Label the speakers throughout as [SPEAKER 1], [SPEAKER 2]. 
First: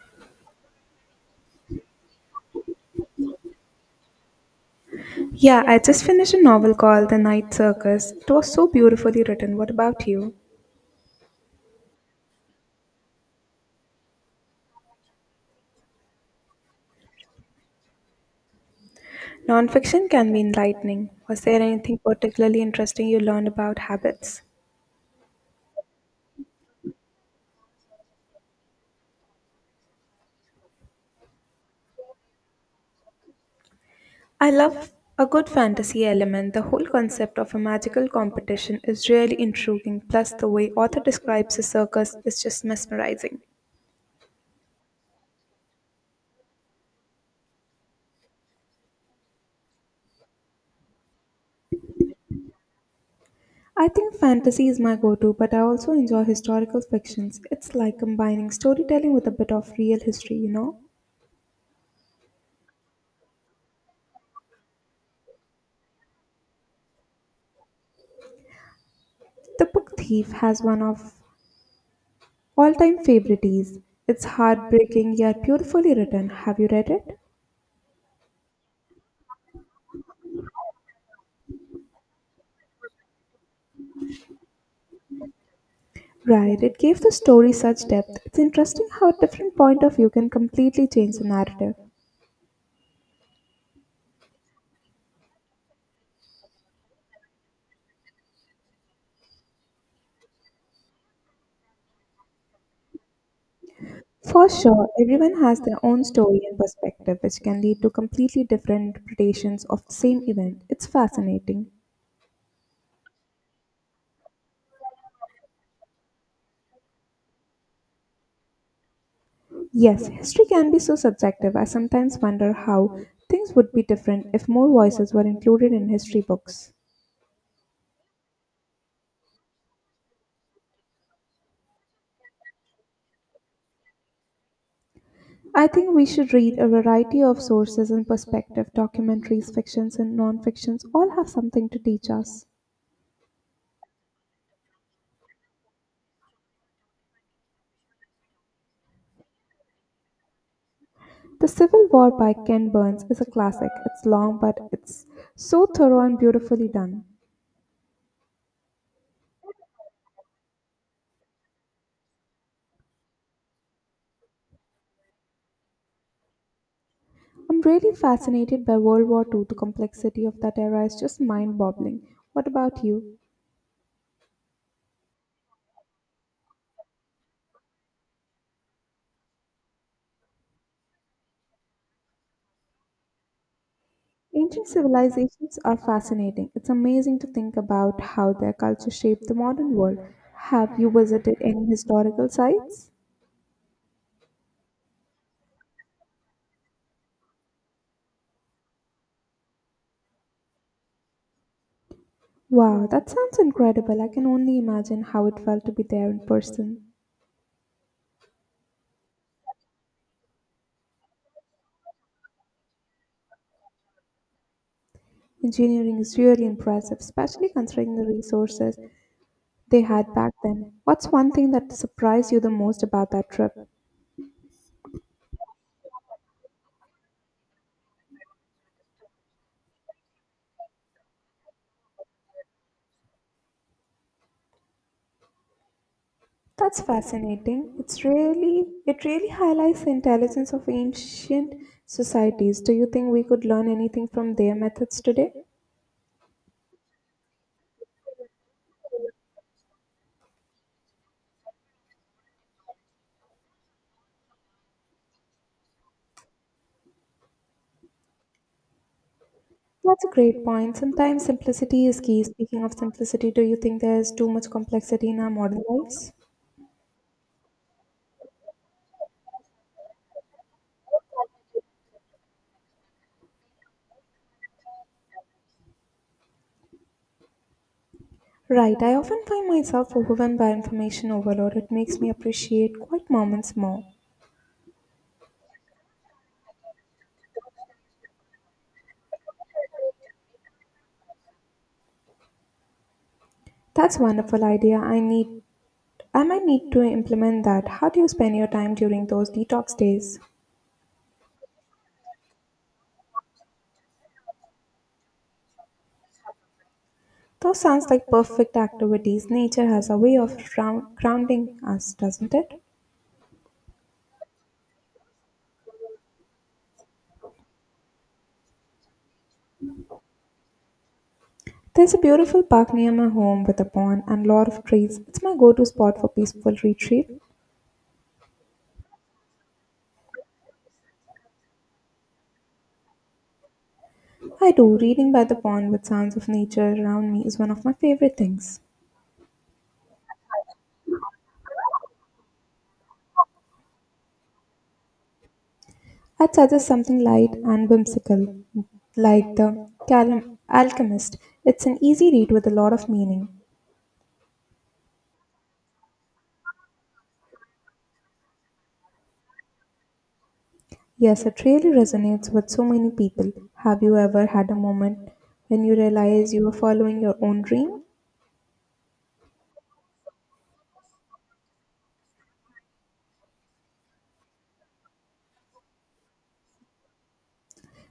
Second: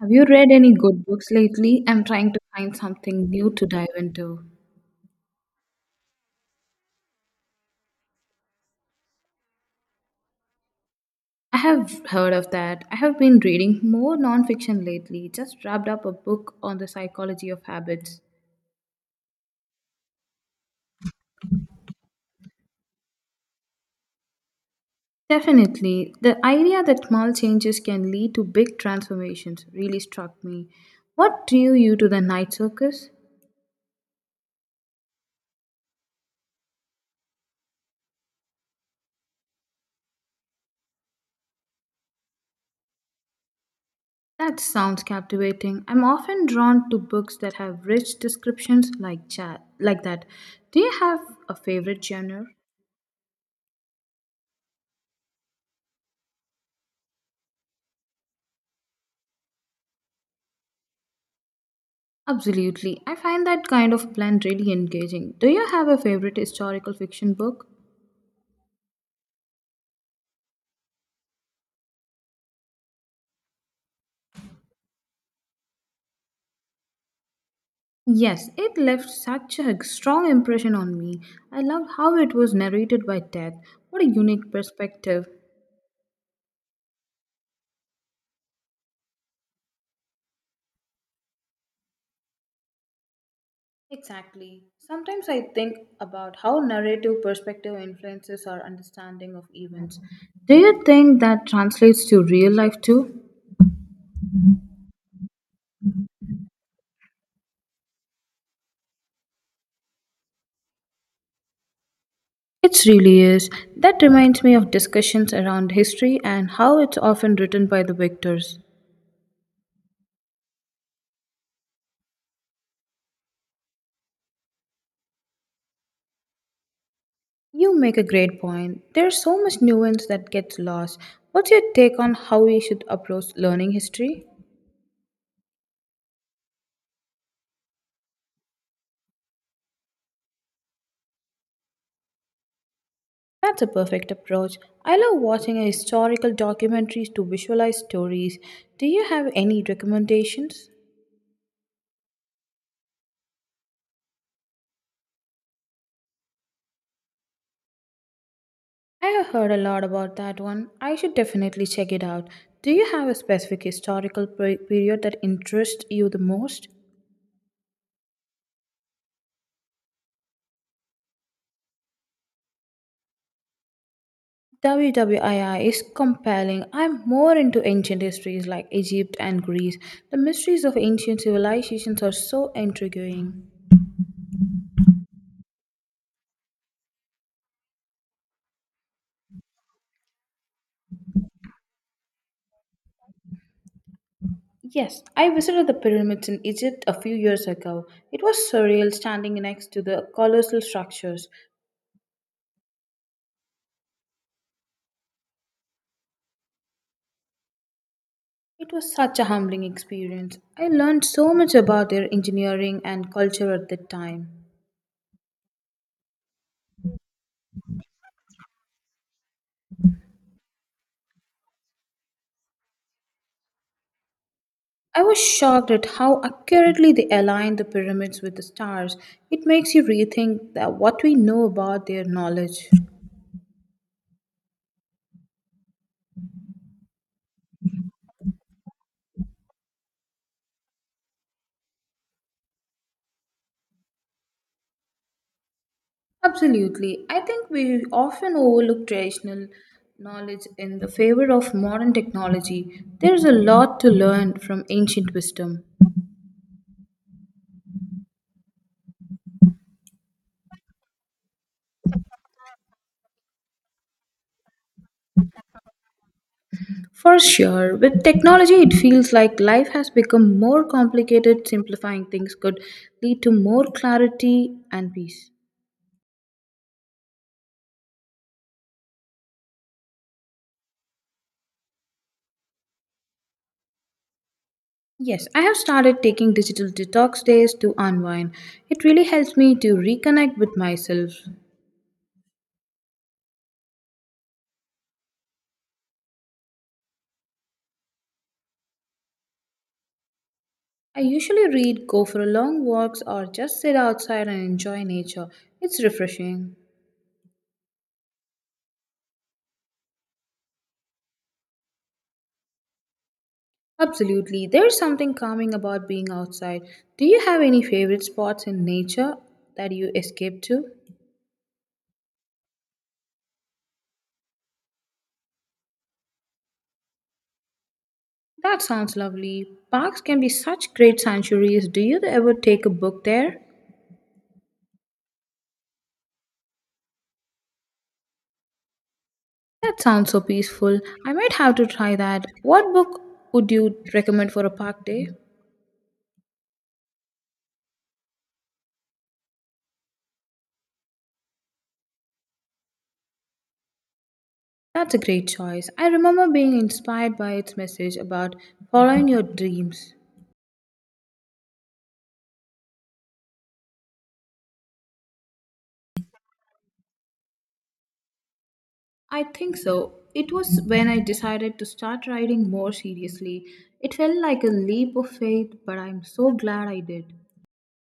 [SPEAKER 1] Have you read any good books lately? I'm trying to find something new to dive into.
[SPEAKER 2] Yeah, I just finished a novel called The Night Circus. It was so beautifully written. What about you?
[SPEAKER 1] I have heard of that. I have been reading more nonfiction lately. Just wrapped up a book on the psychology of habits.
[SPEAKER 2] Nonfiction can be enlightening. Was there anything particularly interesting you learned about habits?
[SPEAKER 1] Definitely. The idea that small changes can lead to big transformations really struck me. What drew you to the Night Circus?
[SPEAKER 2] I love a good fantasy element. The whole concept of a magical competition is really intriguing, plus, the way author describes a circus is just mesmerizing.
[SPEAKER 1] That sounds captivating. I'm often drawn to books that have rich descriptions like chat like that. Do you have a favorite genre?
[SPEAKER 2] I think fantasy is my go to, but I also enjoy historical fictions. It's like combining storytelling with a bit of real history, you know?
[SPEAKER 1] Absolutely. I find that kind of plan really engaging. Do you have a favorite historical fiction book?
[SPEAKER 2] The Book Thief has one of, all time favorite is, it's heartbreaking yet beautifully written. Have you read it?
[SPEAKER 1] Yes, it left such a strong impression on me. I loved how it was narrated by death. What a unique perspective.
[SPEAKER 2] Right, it gave the story such depth. It's interesting how a different point of view can completely change the narrative.
[SPEAKER 1] Exactly. Sometimes I think about how narrative perspective influences our understanding of events. Do you think that translates to real life too?
[SPEAKER 2] For sure, everyone has their own story and perspective, which can lead to completely different interpretations of the same event. It's fascinating.
[SPEAKER 1] It really is. That reminds me of discussions around history and how it's often written by the victors.
[SPEAKER 2] Yes, history can be so subjective. I sometimes wonder how things would be different if more voices were included in history books.
[SPEAKER 1] You make a great point. There's so much nuance that gets lost. What's your take on how we should approach learning history?
[SPEAKER 2] I think we should read a variety of sources and perspective documentaries, fictions, and non fictions all have something to teach us.
[SPEAKER 1] That's a perfect approach. I love watching a historical documentaries to visualize stories. Do you have any recommendations?
[SPEAKER 2] The Civil War by Ken Burns is a classic. It's long, but it's so thorough and beautifully done.
[SPEAKER 1] I have heard a lot about that one. I should definitely check it out. Do you have a specific period that interests you the most?
[SPEAKER 2] I'm really fascinated by World War II. The complexity of that era is just mind boggling. What about you?
[SPEAKER 1] WWII is compelling. I'm more into ancient histories like Egypt and Greece. The mysteries of ancient civilizations are so intriguing.
[SPEAKER 2] Ancient civilizations are fascinating. It's amazing to think about how their culture shaped the modern world. Have you visited any historical sites?
[SPEAKER 1] Yes, I visited the pyramids in Egypt a few years ago. It was surreal standing next to the colossal structures.
[SPEAKER 2] Wow, that sounds incredible. I can only imagine how it felt to be there in person.
[SPEAKER 1] It was such a humbling experience. I learned so much about their engineering and culture at that time.
[SPEAKER 2] Engineering is really impressive, especially considering the resources they had back then. What's one thing that surprised you the most about that trip?
[SPEAKER 1] I was shocked at how accurately they aligned the pyramids with the stars. It makes you rethink that what we know about their knowledge.
[SPEAKER 2] That's fascinating. It really highlights the intelligence of ancient societies. Do you think we could learn anything from their methods today?
[SPEAKER 1] Absolutely. I think we often overlook traditional knowledge in the favor of modern technology. There's a lot to learn from ancient wisdom.
[SPEAKER 2] That's a great point. Sometimes simplicity is key. Speaking of simplicity, do you think there's too much complexity in our modern lives?
[SPEAKER 1] For sure, with technology, it feels like life has become more complicated. Simplifying things could lead to more clarity and peace.
[SPEAKER 2] Right, I often find myself overwhelmed by information overload. It makes me appreciate quiet moments more.
[SPEAKER 1] Yes, I have started taking digital detox days to unwind. It really helps me to reconnect with myself.
[SPEAKER 2] That's a wonderful idea. I might need to implement that. How do you spend your time during those detox days?
[SPEAKER 1] I usually read, go for long walks, or just sit outside and enjoy nature. It's refreshing.
[SPEAKER 2] Those sounds like perfect activities. Nature has a way of grounding us, doesn't it?
[SPEAKER 1] Absolutely, there's something calming about being outside. Do you have any favorite spots in nature that you escape to?
[SPEAKER 2] There's a beautiful park near my home with a pond and lot of trees. It's my go to spot for peaceful retreat.
[SPEAKER 1] That sounds lovely. Parks can be such great sanctuaries. Do you ever take a book there?
[SPEAKER 2] I do. Reading by the pond with sounds of nature around me is one of my favorite things.
[SPEAKER 1] That sounds so peaceful. I might have to try that. What book would you recommend for a park day?
[SPEAKER 2] I'd suggest something light and whimsical, like Alchemist. It's an easy read with a lot of meaning.
[SPEAKER 1] That's a great choice. I remember being inspired by its message about following your dreams.
[SPEAKER 2] Yes, it really resonates with so many people. Have you ever had a moment when you realize you were following your own dream?
[SPEAKER 1] I think so. It was when I decided to start writing more seriously. It felt like a leap of faith, but I'm so glad I did.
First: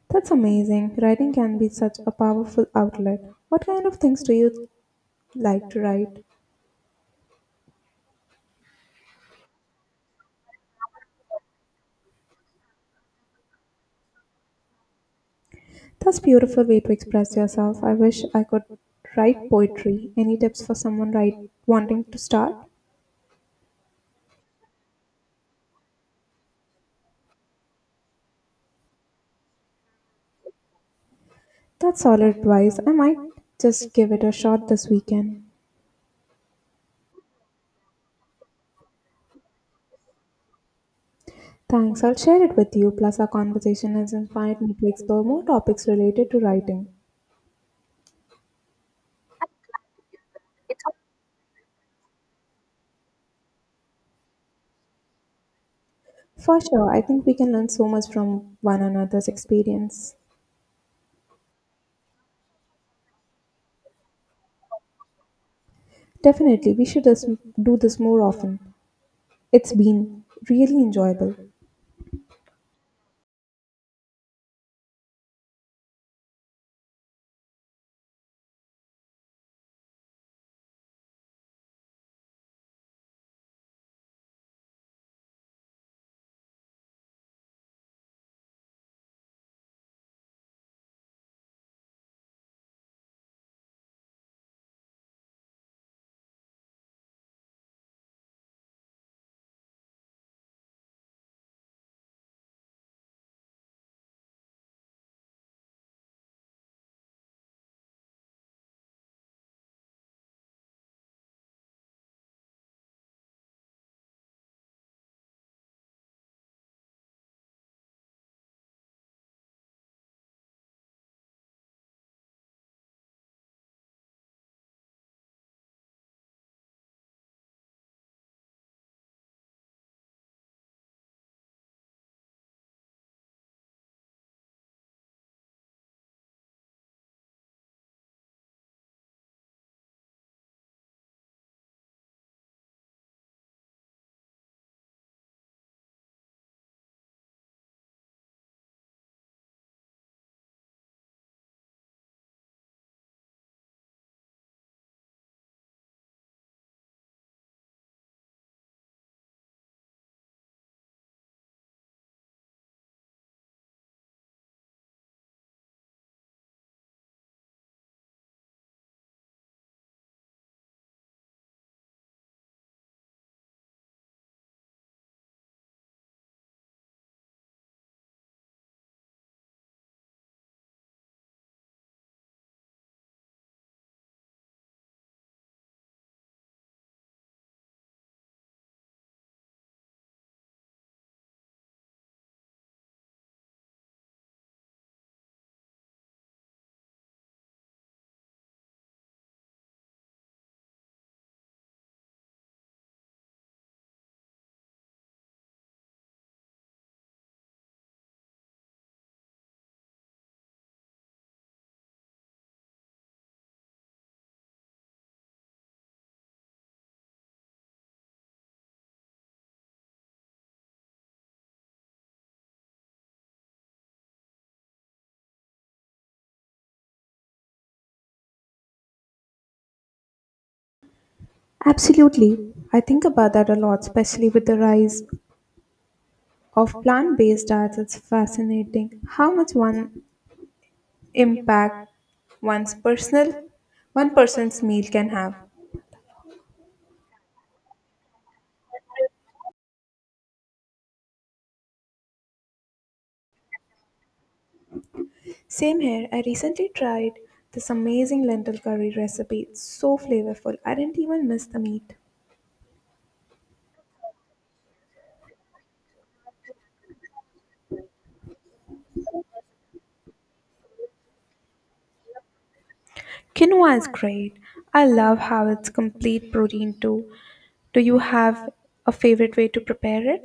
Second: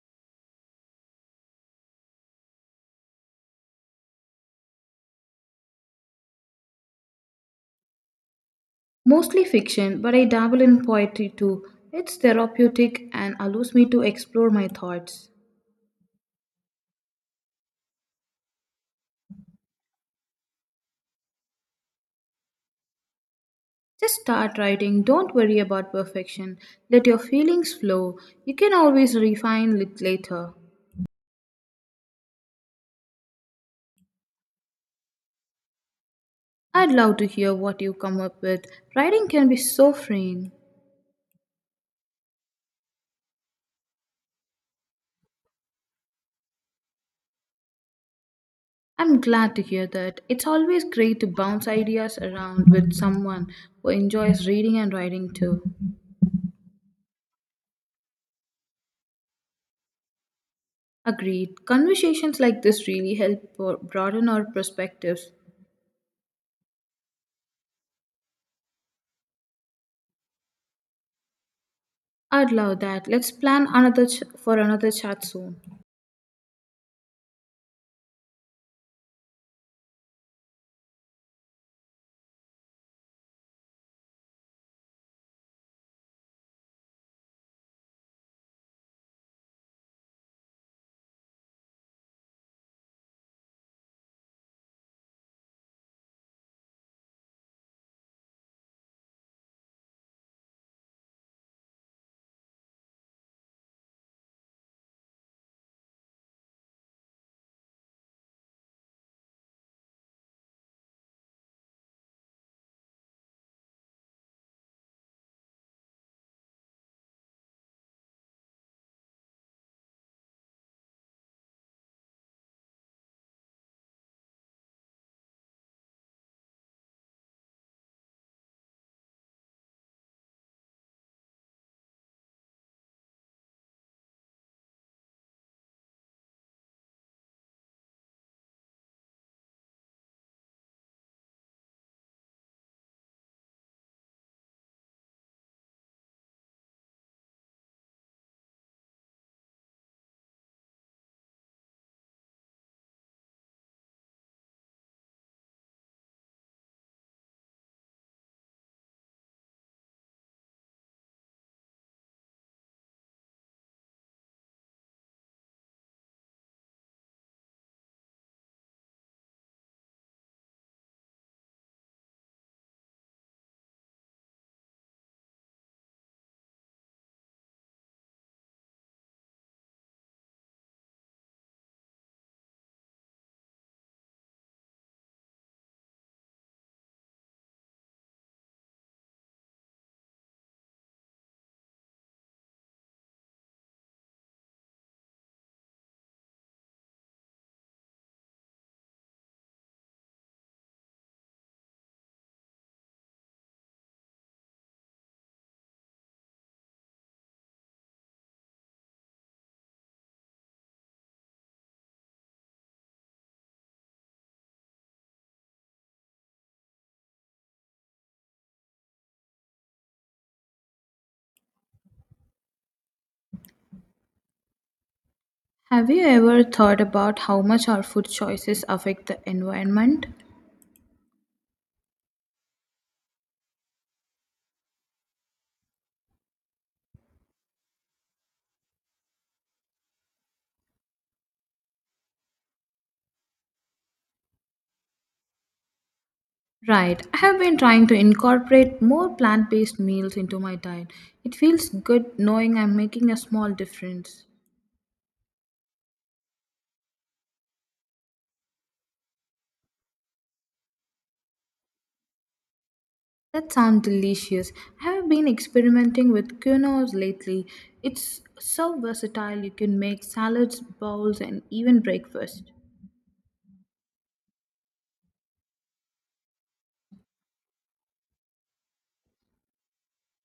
[SPEAKER 2] That's amazing. Writing can be such a powerful outlet. What kind of things do you like to write?
[SPEAKER 1] Mostly fiction, but I dabble in poetry too. It's therapeutic and allows me to explore my thoughts.
[SPEAKER 2] That's beautiful way to express yourself. I wish I could write poetry. Any tips for someone wanting to start?
[SPEAKER 1] Just start writing. Don't worry about perfection. Let your feelings flow. You can always refine it later.
[SPEAKER 2] That's solid advice. I might just give it a shot this weekend.
[SPEAKER 1] I'd love to hear what you come up with. Writing can be so freeing.
[SPEAKER 2] Thanks, I'll share it with you. Plus, our conversation has inspired me to explore more topics related to writing.
[SPEAKER 1] I'm glad to hear that. It's always great to bounce ideas around with someone who enjoys reading and writing too.
[SPEAKER 2] For sure, I think we can learn so much from one another's experience.
[SPEAKER 1] Agreed. Conversations like this really help broaden our perspectives.
[SPEAKER 2] Definitely, we should just do this more often. It's been really enjoyable.
[SPEAKER 1] I'd love that. Let's plan for another chat soon. Have you ever thought about how much our food choices affect the environment?
[SPEAKER 2] Absolutely. I think about that a lot, especially with the rise of plant based diets. It's fascinating how much one impact one's personal one person's meal can have.
[SPEAKER 1] Right, I have been trying to incorporate more plant based meals into my diet. It feels good knowing I'm making a small difference.
[SPEAKER 2] Same here. I recently tried this amazing lentil curry recipe. It's so flavorful. I didn't even miss the meat.
[SPEAKER 1] That sounds delicious. I have been experimenting with quinoa lately. It's so versatile, you can make salads, bowls, and even breakfast.
[SPEAKER 2] Quinoa is great. I love how it's complete protein too. Do you have a favorite way to prepare it?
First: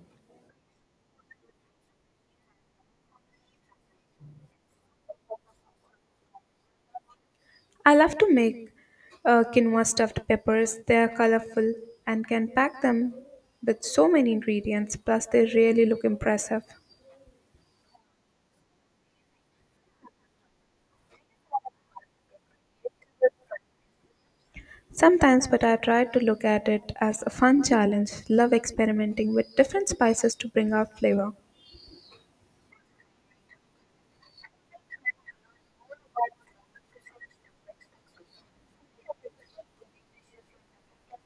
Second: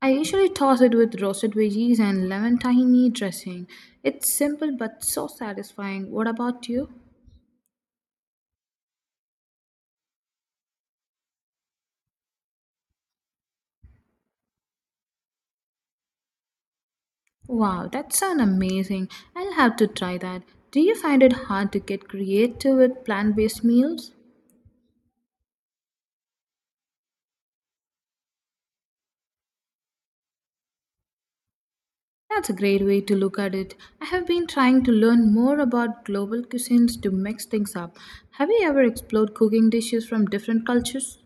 [SPEAKER 1] I usually toss it with roasted veggies and lemon tahini dressing. It's simple but so satisfying. What about you?
[SPEAKER 2] I love to make quinoa stuffed peppers. They are colorful and can pack them with so many ingredients. Plus, they really look impressive.
[SPEAKER 1] Wow, that sounds amazing. I'll have to try that. Do you find it hard to get creative with plant based meals?
[SPEAKER 2] Sometimes, but I try to look at it as a fun challenge, love experimenting with different spices to bring out flavor.
[SPEAKER 1] That's a great way to look at it. I have been trying to learn more about global cuisines to mix things up. Have you ever explored cooking dishes from different cultures?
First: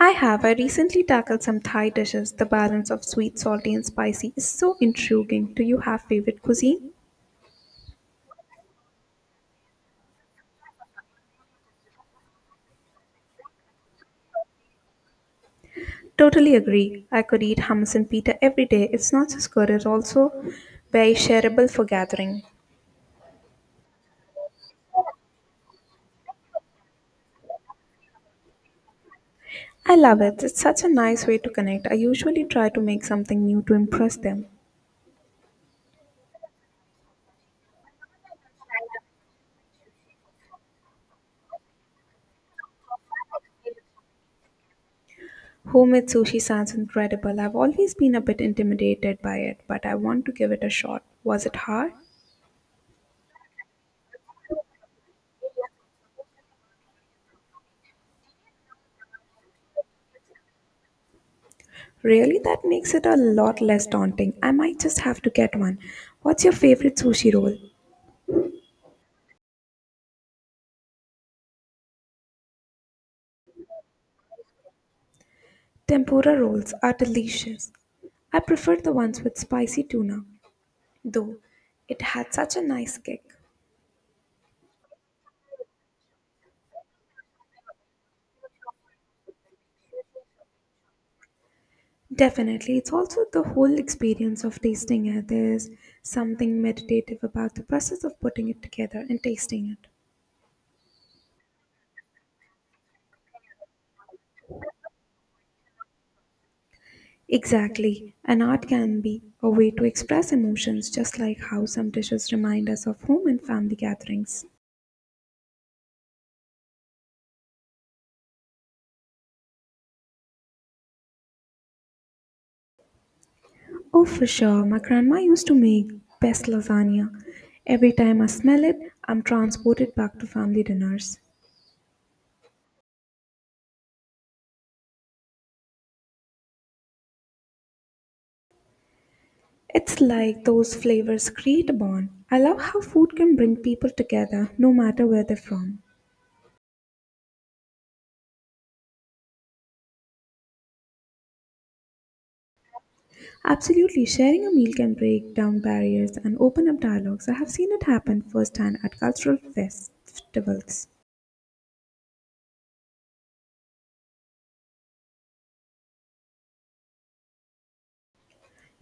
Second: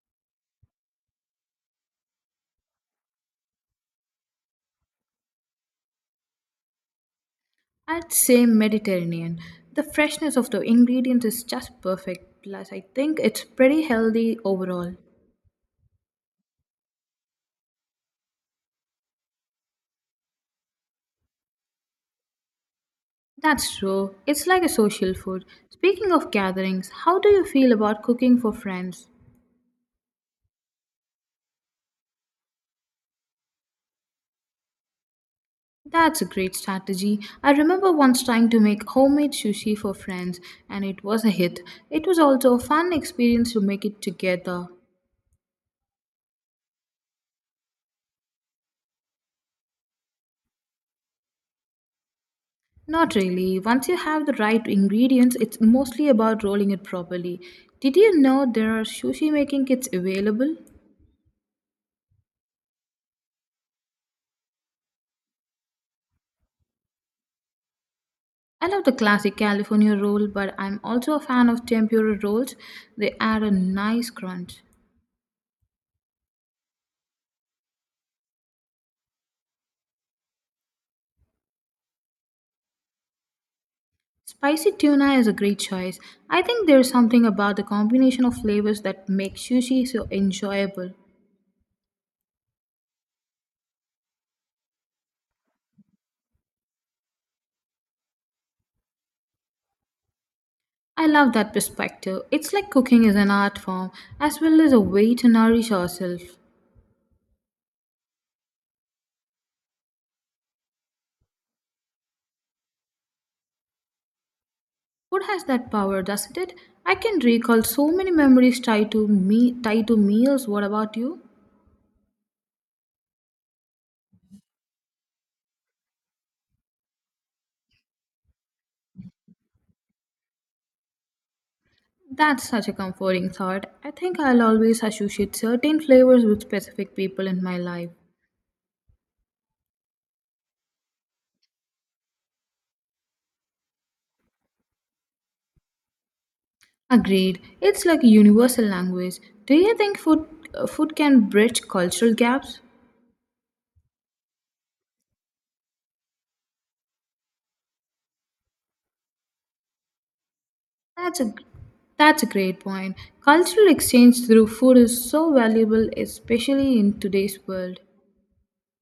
[SPEAKER 2] I have. I recently tackled some Thai dishes. The balance of sweet, salty, and spicy is so intriguing. Do you have favorite cuisine?
[SPEAKER 1] I'd say Mediterranean. The freshness of the ingredients is just perfect, plus, I think it's pretty healthy overall.
[SPEAKER 2] Totally agree. I could eat hummus and pita every day. It's not just good, it's also very shareable for gathering.
[SPEAKER 1] That's true. It's like a social food. Speaking of gatherings, how do you feel about cooking for friends?
[SPEAKER 2] I love it. It's such a nice way to connect. I usually try to make something new to impress them.
[SPEAKER 1] That's a great strategy. I remember once trying to make homemade sushi for friends, and it was a hit. It was also a fun experience to make it together.
[SPEAKER 2] Homemade sushi sounds incredible. I've always been a bit intimidated by it, but I want to give it a shot. Was it hard?
[SPEAKER 1] Not really. Once you have the right ingredients, it's mostly about rolling it properly. Did you know there are sushi making kits available?
[SPEAKER 2] Really, that makes it a lot less daunting. I might just have to get one. What's your favorite sushi roll?
[SPEAKER 1] I love the classic California roll, but I'm also a fan of tempura rolls. They add a nice crunch.
[SPEAKER 2] Tempura rolls are delicious. I prefer the ones with spicy tuna, though it had such a nice kick.
[SPEAKER 1] Spicy tuna is a great choice. I think there's something about the combination of flavors that makes sushi so enjoyable.
[SPEAKER 2] Definitely, it's also the whole experience of tasting it. There's something meditative about the process of putting it together and tasting it.
[SPEAKER 1] I love that perspective. It's like cooking is an art form as well as a way to nourish ourselves.
[SPEAKER 2] Exactly. And art can be a way to express emotions, just like how some dishes remind us of home and family gatherings.
[SPEAKER 1] Food has that power, doesn't it? I can recall so many memories tied to meals. What about you?
[SPEAKER 2] Oh, for sure. My grandma used to make best lasagna. Every time I smell it, I'm transported back to family dinners.
[SPEAKER 1] That's such a comforting thought. I think I'll always associate certain flavors with specific people in my life.
[SPEAKER 2] It's like those flavors create a bond. I love how food can bring people together no matter where they're from.
[SPEAKER 1] Agreed. It's like a universal language. Do you think food can bridge cultural gaps?
[SPEAKER 2] Absolutely, sharing a meal can break down barriers and open up dialogues. I have seen it happen firsthand at cultural festivals.
[SPEAKER 1] That's a that's a great point. Cultural exchange through food is so valuable, especially in today's world.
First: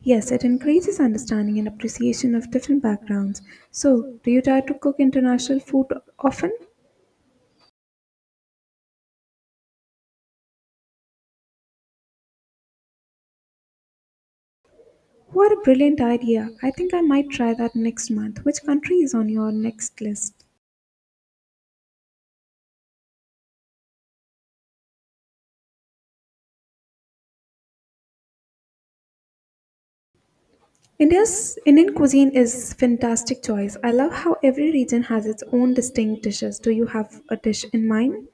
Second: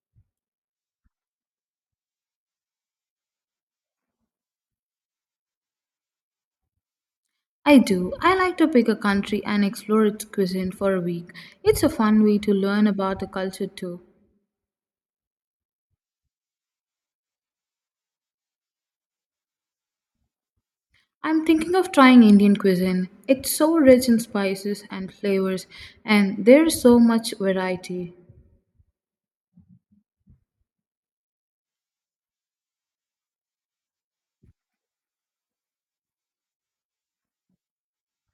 [SPEAKER 2] Yes, it increases understanding and appreciation of different backgrounds. So, do you try to cook international food often?
[SPEAKER 1] I do. I like to pick a country and explore its cuisine for a week. It's a fun way to learn about the culture too.
[SPEAKER 2] What a brilliant idea. I think I might try that next month. Which country is on your next list?
[SPEAKER 1] I'm thinking of trying Indian cuisine. It's so rich in spices and flavors, and there's so much variety.
[SPEAKER 2] India's Indian cuisine is fantastic choice. I love how every region has its own distinct dishes. Do you have a dish in mind?